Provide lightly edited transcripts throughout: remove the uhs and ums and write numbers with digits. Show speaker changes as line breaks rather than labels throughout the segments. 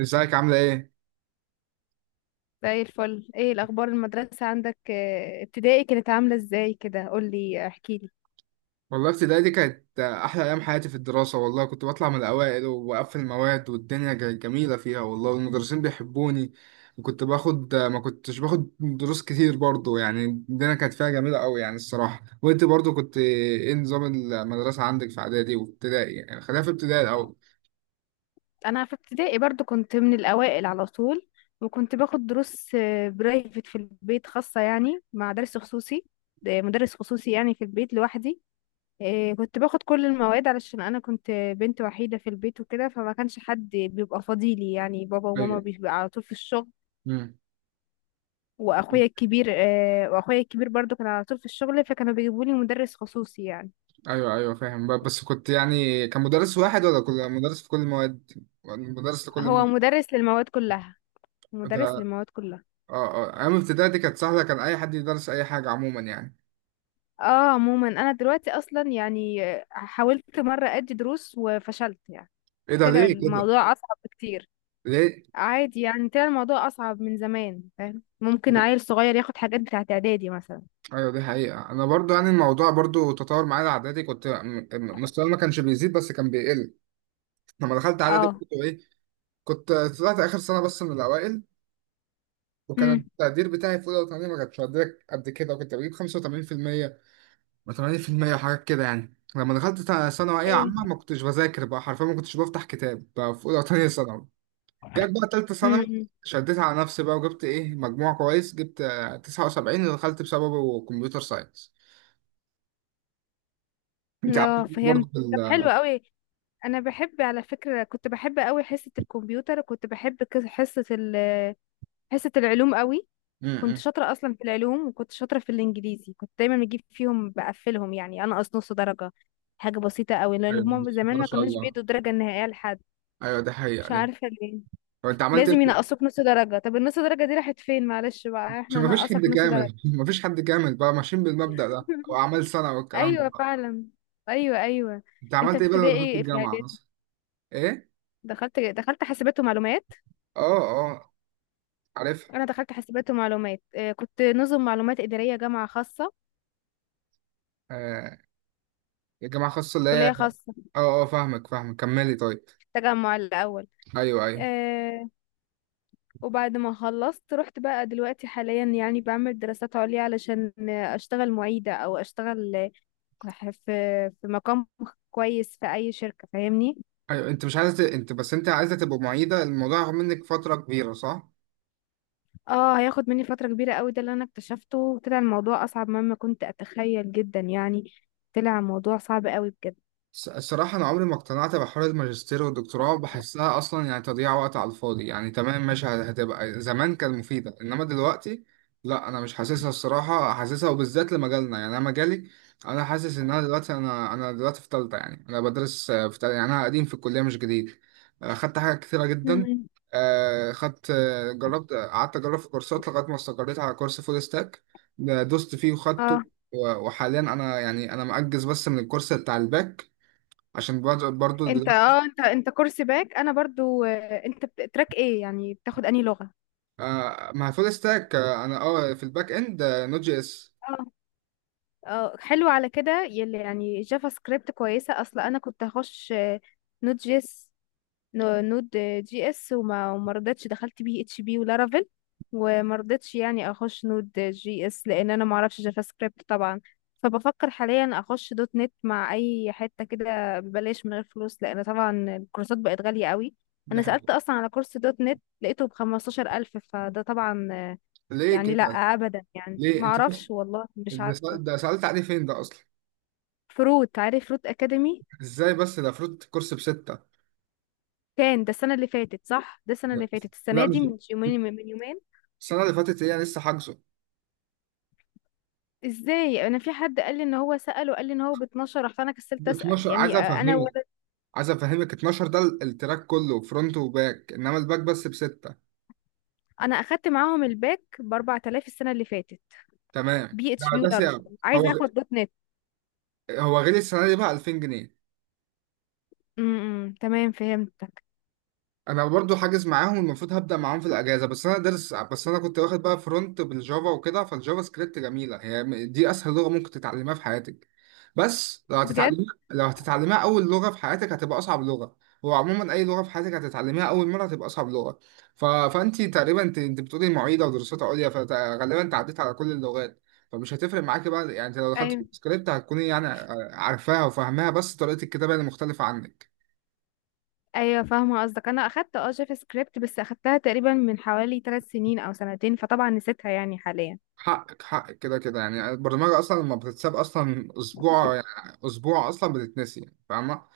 ازيك؟ عاملة ايه؟
زي الفل. ايه الاخبار المدرسه عندك؟ ابتدائي كانت عامله ازاي كده؟ قولي احكي لي.
والله ابتدائي دي كانت أحلى أيام حياتي في الدراسة. والله كنت بطلع من الأوائل وبقفل المواد والدنيا جميلة فيها والله، والمدرسين بيحبوني. وكنت باخد، ما كنتش باخد دروس كتير برضو، يعني، الدنيا كانت فيها جميلة أوي يعني، الصراحة. وأنت برضو كنت ايه نظام المدرسة عندك في إعدادي وابتدائي؟ يعني خلينا في ابتدائي الأول.
انا في ابتدائي برضو كنت من الاوائل على طول، وكنت باخد دروس برايفت في البيت، خاصه يعني مع درس خصوصي. ده مدرس خصوصي يعني في البيت لوحدي. كنت باخد كل المواد علشان انا كنت بنت وحيده في البيت وكده، فما كانش حد بيبقى فاضيلي يعني. بابا وماما
أيوه.
بيبقى على طول في الشغل،
مم.
واخويا الكبير واخويا الكبير برضو كان على طول في الشغل، فكانوا بيجيبوا لي مدرس خصوصي يعني.
أيوه، أيوه، فاهم. بس كنت يعني، كان مدرس واحد ولا كل مدرس في كل المواد؟ مدرس لكل
هو مدرس للمواد كلها،
مادة؟
مدرس للمواد كلها.
اه اه. ايام ابتدائي دي كانت سهله، كان اي حد يدرس اي حاجه عموما يعني.
اه عموما انا دلوقتي اصلا يعني حاولت مره ادي دروس وفشلت يعني.
ايه ده؟
طلع
ليه كده؟
الموضوع اصعب بكتير.
ليه؟
عادي يعني، طلع الموضوع اصعب من زمان. فاهم؟ ممكن عيل صغير ياخد حاجات بتاعت اعدادي مثلا.
ايوه، دي حقيقه. انا برضو يعني الموضوع برضو تطور معايا. اعدادي كنت مستواي ما كانش بيزيد بس كان بيقل. لما دخلت اعدادي
اه.
كنت ايه، كنت طلعت اخر سنه بس من الاوائل. وكان
امم.
التقدير بتاعي في اولى وثانيه ما كانش قد كده، وكنت بجيب 85% و80% وحاجات كده يعني. لما دخلت ثانويه
ايوه.
عامه ما كنتش بذاكر بقى، حرفيا ما كنتش بفتح كتاب بقى في اولى وثانيه ثانوي. جت بقى تالتة ثانوي،
امم.
شديت على نفسي بقى وجبت ايه مجموع كويس، جبت 79 ودخلت بسببه كمبيوتر ساينس. انت عملت
اه
ايه
فهمت.
برضه بال...
طب حلو قوي. انا بحب، على فكره كنت بحب قوي حصه الكمبيوتر، وكنت بحب حصه العلوم قوي. كنت
امم.
شاطرة أصلا في العلوم، وكنت شاطرة في الإنجليزي. كنت دايما بجيب فيهم، بقفلهم يعني، أنقص نص درجة. حاجة بسيطة قوي، لأن
أيوة،
هما
بسم الله
زمان
ما
ما
شاء
كانوش
الله.
بيدوا الدرجة النهائية لحد.
ايوه دي حقيقة
مش
دي.
عارفة ليه.
طب انت عملت
لازم
ايه؟
ينقصوك نص درجة. طب النص درجة دي راحت فين؟ معلش بقى،
عشان
احنا
مفيش حد
نقصك نص درجة.
كامل. مفيش حد كامل بقى، ماشيين بالمبدأ ده او اعمال سنة والكلام ده
أيوة
بقى.
فعلا. أيوة أيوة.
انت
انت
عملت
في
ايه بقى لما دخلت
ابتدائي في
الجامعة
اعدادي.
مثلا؟ ايه؟
دخلت حاسبات ومعلومات.
اه اه، عارفها.
انا دخلت حاسبات ومعلومات، كنت نظم معلومات اداريه، جامعه خاصه،
آه، الجامعة الخاصة اللي هي...
كليه خاصه،
اه اه فاهمك، فاهمك، كملي طيب.
في التجمع الاول.
ايوه ايوه.
آه، وبعد ما خلصت رحت بقى دلوقتي حاليا يعني بعمل دراسات عليا علشان اشتغل معيدة، او اشتغل في في مقام كويس في اي شركة، فاهمني؟
أيوة، انت مش انت بس انت عايزه تبقى معيده. الموضوع هياخد منك فتره كبيره صح؟
اه هياخد مني فترة كبيرة قوي. ده اللي انا اكتشفته، وطلع الموضوع اصعب مما كنت اتخيل جدا يعني. طلع الموضوع صعب قوي بجد.
الصراحة أنا عمري ما اقتنعت بحوار الماجستير والدكتوراه، بحسها أصلا يعني تضييع وقت على الفاضي يعني. تمام ماشي، هتبقى زمان كانت مفيدة إنما دلوقتي لا، أنا مش حاسسها الصراحة، حاسسها وبالذات لمجالنا، يعني أنا مجالي، أنا حاسس إن أنا دلوقتي، أنا دلوقتي في تالتة يعني. أنا بدرس في تالتة يعني، أنا قديم في الكلية مش جديد. خدت حاجات كتيرة جدا.
مم.
خدت، جربت، قعدت أجرب في كورسات لغاية ما استقريت على كورس فول ستاك، دوست فيه
اه
وخدته. وحاليا أنا يعني أنا مأجز بس من الكورس بتاع الباك، عشان برضه
انت
دلوقتي...
اه انت كورس باك. انا برضو انت تراك ايه يعني؟ بتاخد انهي لغة؟
آه، مع فول ستاك. آه انا اه في الباك اند، نوت جي اس.
اه حلو. على كده يلي يعني جافا سكريبت كويسة، اصل انا كنت هخش نود جي اس. نود جي اس، وما رضيتش، دخلت بي اتش بي ولارافيل. وما رضيتش يعني اخش نود جي اس لان انا ما اعرفش جافا سكريبت طبعا. فبفكر حاليا اخش دوت نت مع اي حتة كده ببلاش من غير فلوس، لان طبعا الكورسات بقت غالية قوي.
دي
انا سألت
حاجه.
اصلا على كورس دوت نت، لقيته بخمستاشر الف. فده طبعا
ليه
يعني لا
كده؟
ابدا، يعني
ليه
ما
انت بس؟
اعرفش، والله مش عارفة.
ده سألت عليه فين ده اصلا؟
فروت، عارف فروت اكاديمي؟
ازاي بس؟ ده فروت، كورس بستة.
كان ده السنه اللي فاتت، صح؟ ده السنه اللي فاتت.
لا
السنه
مش...
دي من يومين، من يومين.
السنه اللي فاتت هي لسه حاجزه.
ازاي؟ انا في حد قال لي ان هو سال وقال لي ان هو ب 12. رحت انا كسلت
ب
اسال
12، عايز
يعني. انا
افهمك،
ولا
عايز افهمك. 12 ده التراك كله فرونت وباك، انما الباك بس بستة.
انا اخدت معاهم الباك ب 4000 السنه اللي فاتت.
تمام.
بي
ده
اتش بي.
ده
ولا
سعر. هو
عايزه
غ-
اخد دوت نت.
هو غالي السنه دي بقى، 2000 جنيه.
امم. تمام فهمتك.
انا برضو حاجز معاهم، المفروض هبدا معاهم في الاجازه، بس انا دارس. بس انا كنت واخد بقى فرونت بالجافا وكده، فالجافا سكريبت جميله هي، دي اسهل لغه ممكن تتعلمها في حياتك. بس لو
بجد؟
هتتعلمها، لو هتتعلمها اول لغه في حياتك هتبقى اصعب لغه. وعموما اي لغه في حياتك هتتعلمها اول مره هتبقى اصعب لغه. فانت تقريبا انت بتقولي معيده ودراسات عليا، فغالبا انت عديت على كل اللغات، فمش هتفرق معاكي بقى يعني. انت لو دخلت
ايوه
سكريبت هتكوني يعني عارفاها وفاهماها، بس طريقه الكتابه اللي مختلفه عنك.
ايوه فاهمه قصدك. انا اخدت اه جافا سكريبت بس اخدتها تقريبا من حوالي 3 سنين او سنتين، فطبعا نسيتها يعني حاليا.
حقك حقك كده كده يعني. البرمجة أصلا لما بتتساب أصلا أسبوع، يعني أسبوع أصلا بتتنسي يعني، فاهمة؟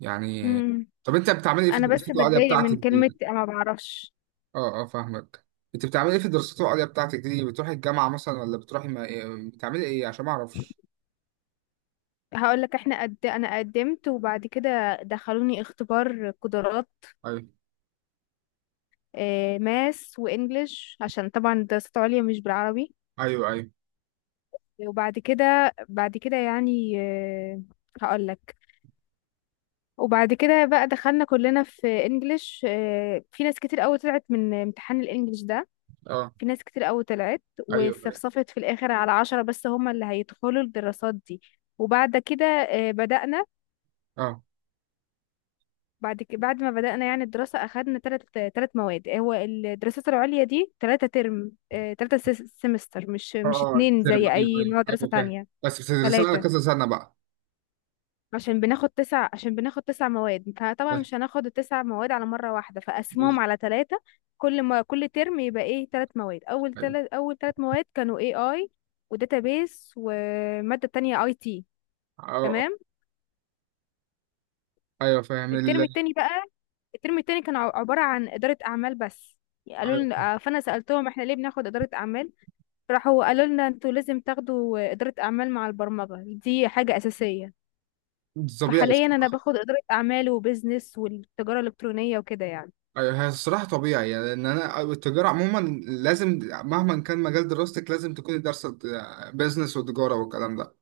يعني،
امم.
طب أنت بتعملي إيه في
انا بس
الدراسات العليا
بتضايق
بتاعتك
من كلمه
دي؟
ما بعرفش.
أه أه فاهمك. أنت بتعملي إيه في الدراسات العليا بتاعتك دي؟ بتروحي الجامعة مثلا ولا بتروحي ما... بتعملي إيه عشان ما أعرفش؟
هقول لك، انا قدمت، وبعد كده دخلوني اختبار قدرات،
أيوه.
ماس وانجليش، عشان طبعا دراسات عليا مش بالعربي.
أيوه أيوه.
وبعد كده يعني هقول لك. وبعد كده بقى دخلنا كلنا في انجليش، في ناس كتير قوي طلعت من امتحان الانجليش ده.
أه.
في ناس كتير قوي طلعت،
أيوه أيوه.
واستفصفت في الاخر على عشرة بس، هما اللي هيدخلوا الدراسات دي. وبعد كده بدأنا.
أه
بعد ما بدأنا يعني الدراسة أخدنا تلت مواد. هو الدراسات العليا دي تلاتة ترم، تلاتة سمستر، مش
أه.
مش اتنين
ترم،
زي
أيوه.
أي نوع
أيوه
دراسة
أيوه فاهم.
تانية.
بس بتدرسي على
تلاتة،
كذا سنة بقى؟
عشان بناخد تسع، عشان بناخد تسع مواد، فطبعا
فاهم.
مش هناخد التسع مواد على مرة واحدة، فقسمهم على تلاتة. كل ما كل ترم يبقى ايه، تلات مواد. أول
أيوه.
تلات أول تلات مواد كانوا AI وداتابيس ومادة تانية IT.
أه،
تمام.
أيوه فاهم ال...
الترم التاني بقى، الترم التاني كان عبارة عن إدارة أعمال بس. قالوا
أيوه،
لنا فأنا سألتهم احنا ليه بناخد إدارة أعمال؟ راحوا قالوا لنا انتوا لازم تاخدوا إدارة أعمال مع البرمجة، دي حاجة أساسية.
طبيعي.
فحاليا أنا باخد إدارة أعمال وبزنس والتجارة الإلكترونية وكده يعني.
ايوه هي الصراحه طبيعي يعني، لان انا التجاره عموما لازم، مهما كان مجال دراستك لازم تكون دارسه بيزنس وتجاره والكلام ده.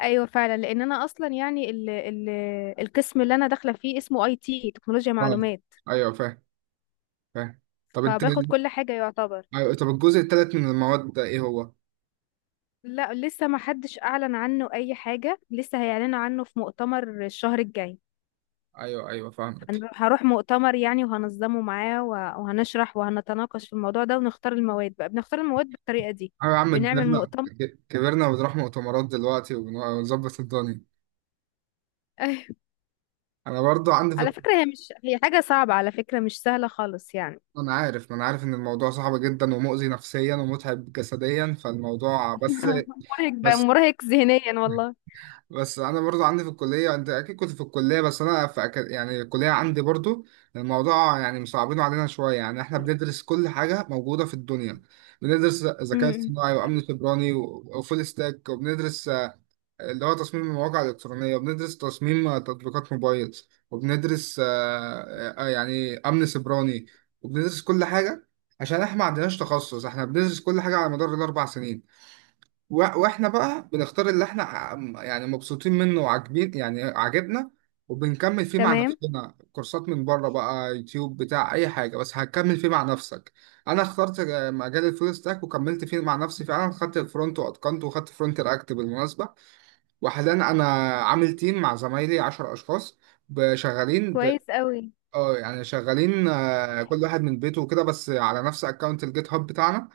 أيوة فعلا، لأن أنا أصلا يعني ال ال القسم اللي أنا داخلة فيه اسمه أي تي، تكنولوجيا
اه
معلومات.
ايوه فاهم فاهم. طب انت...
فباخد كل حاجة يعتبر.
أيوة طب الجزء الثالث من المواد ده ايه هو؟
لا لسه ما حدش أعلن عنه أي حاجة، لسه هيعلنوا عنه في مؤتمر الشهر الجاي.
ايوه ايوه فاهمك.
هروح مؤتمر يعني وهنظمه معاه، وهنشرح وهنتناقش في الموضوع ده ونختار المواد بقى. بنختار المواد بالطريقة دي،
ايوه يا عم
بنعمل
كبرنا.
مؤتمر.
كبرنا وبنروح مؤتمرات دلوقتي ونظبط الدنيا.
أيوة.
انا برضو عندي في...
على فكرة هي مش، هي حاجة صعبة على فكرة، مش سهلة خالص يعني.
انا عارف، ما انا عارف ان الموضوع صعب جدا ومؤذي نفسيا ومتعب جسديا فالموضوع، بس...
مرهق بقى،
بس.
مرهق ذهنيا والله.
بس انا برضو عندي في الكليه، انت اكيد كنت في الكليه، بس انا في يعني الكليه عندي برضو الموضوع يعني مصعبينه علينا شويه يعني. احنا بندرس كل حاجه موجوده في الدنيا، بندرس ذكاء
امم.
اصطناعي وامن سيبراني وفول ستاك، وبندرس اللي هو تصميم المواقع الالكترونيه، وبندرس تصميم تطبيقات موبايل، وبندرس يعني امن سيبراني، وبندرس كل حاجه، عشان احنا ما عندناش تخصص، احنا بندرس كل حاجه على مدار الاربع سنين. واحنا بقى بنختار اللي احنا يعني مبسوطين منه وعاجبين، يعني عاجبنا، وبنكمل فيه مع
تمام.
نفسنا كورسات من بره بقى، يوتيوب بتاع اي حاجه بس هتكمل فيه مع نفسك. انا اخترت مجال الفول ستاك، وكملت فيه مع نفسي فعلا، خدت الفرونت واتقنته، وخدت فرونت رياكت بالمناسبه. وحاليا انا عامل تيم مع زمايلي 10 اشخاص، شغالين ب...
كويس قوي.
اه يعني شغالين، كل واحد من بيته وكده، بس على نفس اكونت الجيت هاب بتاعنا.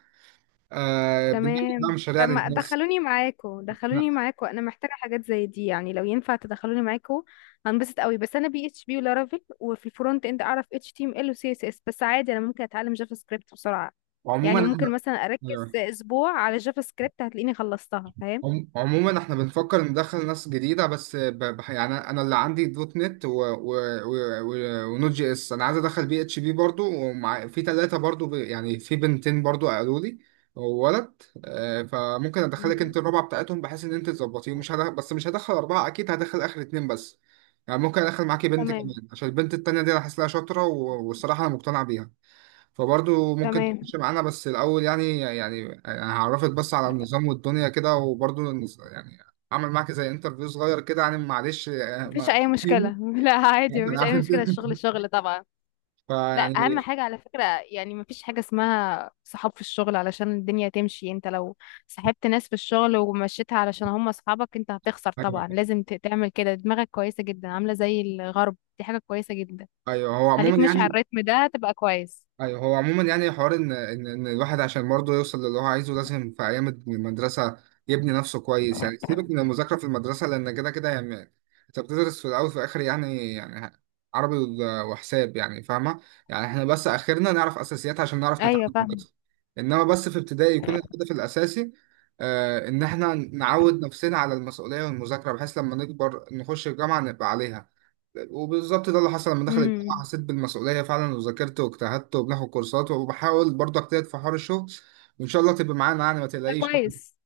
بنعمل بقى
تمام، طب
مشاريع
ما
للناس
دخلوني معاكو، دخلوني معاكو، انا محتاجه حاجات زي دي يعني. لو ينفع تدخلوني معاكو هنبسط قوي. بس انا بي اتش بي ولارافيل، وفي الفرونت اند اعرف اتش تي ام ال وسي اس اس بس، عادي انا ممكن اتعلم جافا سكريبت بسرعه.
وعموما.
يعني ممكن مثلا اركز
أيوة.
اسبوع على جافا سكريبت هتلاقيني خلصتها، فاهم؟
عموما احنا بنفكر ندخل ناس جديدة، بس ب... يعني انا اللي عندي دوت نت و... و... و... و... ونوت جي اس. انا عايز ادخل بي اتش بي برضو، ومع، في ثلاثة برضو ب... يعني في بنتين برضو قالوا لي، وولد. فممكن ادخلك انت
مم.
الرابعة بتاعتهم بحيث ان انت تظبطيهم. مش هدخل... بس مش هدخل اربعة اكيد، هدخل اخر اتنين بس يعني. ممكن ادخل معاكي بنت
تمام.
كمان، عشان البنت التانية دي انا حاسس لها شاطرة، و... والصراحة انا مقتنع بيها. فبرضه ممكن
تمام
تخش معانا، بس الأول يعني يعني أنا هعرفك بس على النظام والدنيا كده، وبرضه يعني أعمل معاك زي انترفيو صغير كده يعني، معلش
مفيش اي مشكله. لا عادي
أنا
مفيش
عارف
اي
أنت.
مشكله، الشغل شغل طبعا. لا اهم
فيعني...
حاجه على فكره، يعني مفيش حاجه اسمها صحاب في الشغل علشان الدنيا تمشي. انت لو صاحبت ناس في الشغل ومشيتها علشان هم اصحابك انت هتخسر
أيوه.
طبعا.
أيوه
لازم تعمل كده، دماغك كويسه جدا، عامله زي الغرب، دي حاجه كويسه جدا.
أيوه. هو عموما
خليك ماشي على
يعني...
الريتم ده تبقى كويس.
ايوه هو عموما يعني حوار ان ان الواحد عشان برضه يوصل للي هو عايزه، لازم في ايام المدرسه يبني نفسه كويس. يعني سيبك من المذاكره في المدرسه، لان كده كده يعني انت بتدرس في الاول وفي الاخر يعني يعني عربي وحساب يعني، فاهمه؟ يعني احنا بس اخرنا نعرف اساسيات عشان نعرف
ايوه
نتعامل
فاهم.
بس. انما بس في ابتدائي يكون الهدف الاساسي آه ان احنا نعود نفسنا على المسؤوليه والمذاكره، بحيث لما نكبر نخش الجامعه نبقى عليها. وبالظبط ده اللي حصل، لما دخل الجامعة
امم.
حسيت بالمسؤولية فعلا، وذاكرت واجتهدت، وبناخد كورسات، وبحاول برضه اجتهد في حوار الشغل. وإن شاء الله تبقى معانا يعني، ما
ده
تقلقيش يعني.
كويس.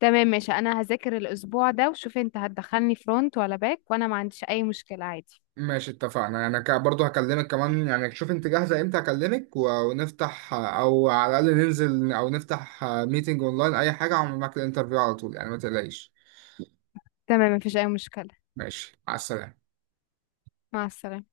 تمام ماشي، انا هذاكر الاسبوع ده وشوف انت هتدخلني فرونت ولا باك، وانا ما عنديش اي مشكله عادي.
ماشي اتفقنا. أنا برضه هكلمك كمان يعني، شوف أنت جاهزة إمتى هكلمك، ونفتح، أو على الأقل ننزل أو نفتح ميتنج أونلاين أي حاجة، أعمل معاك الانترفيو على طول يعني، ما تقلقيش.
تمام مفيش اي مشكله.
ماشي على السلامة.
مع السلامه.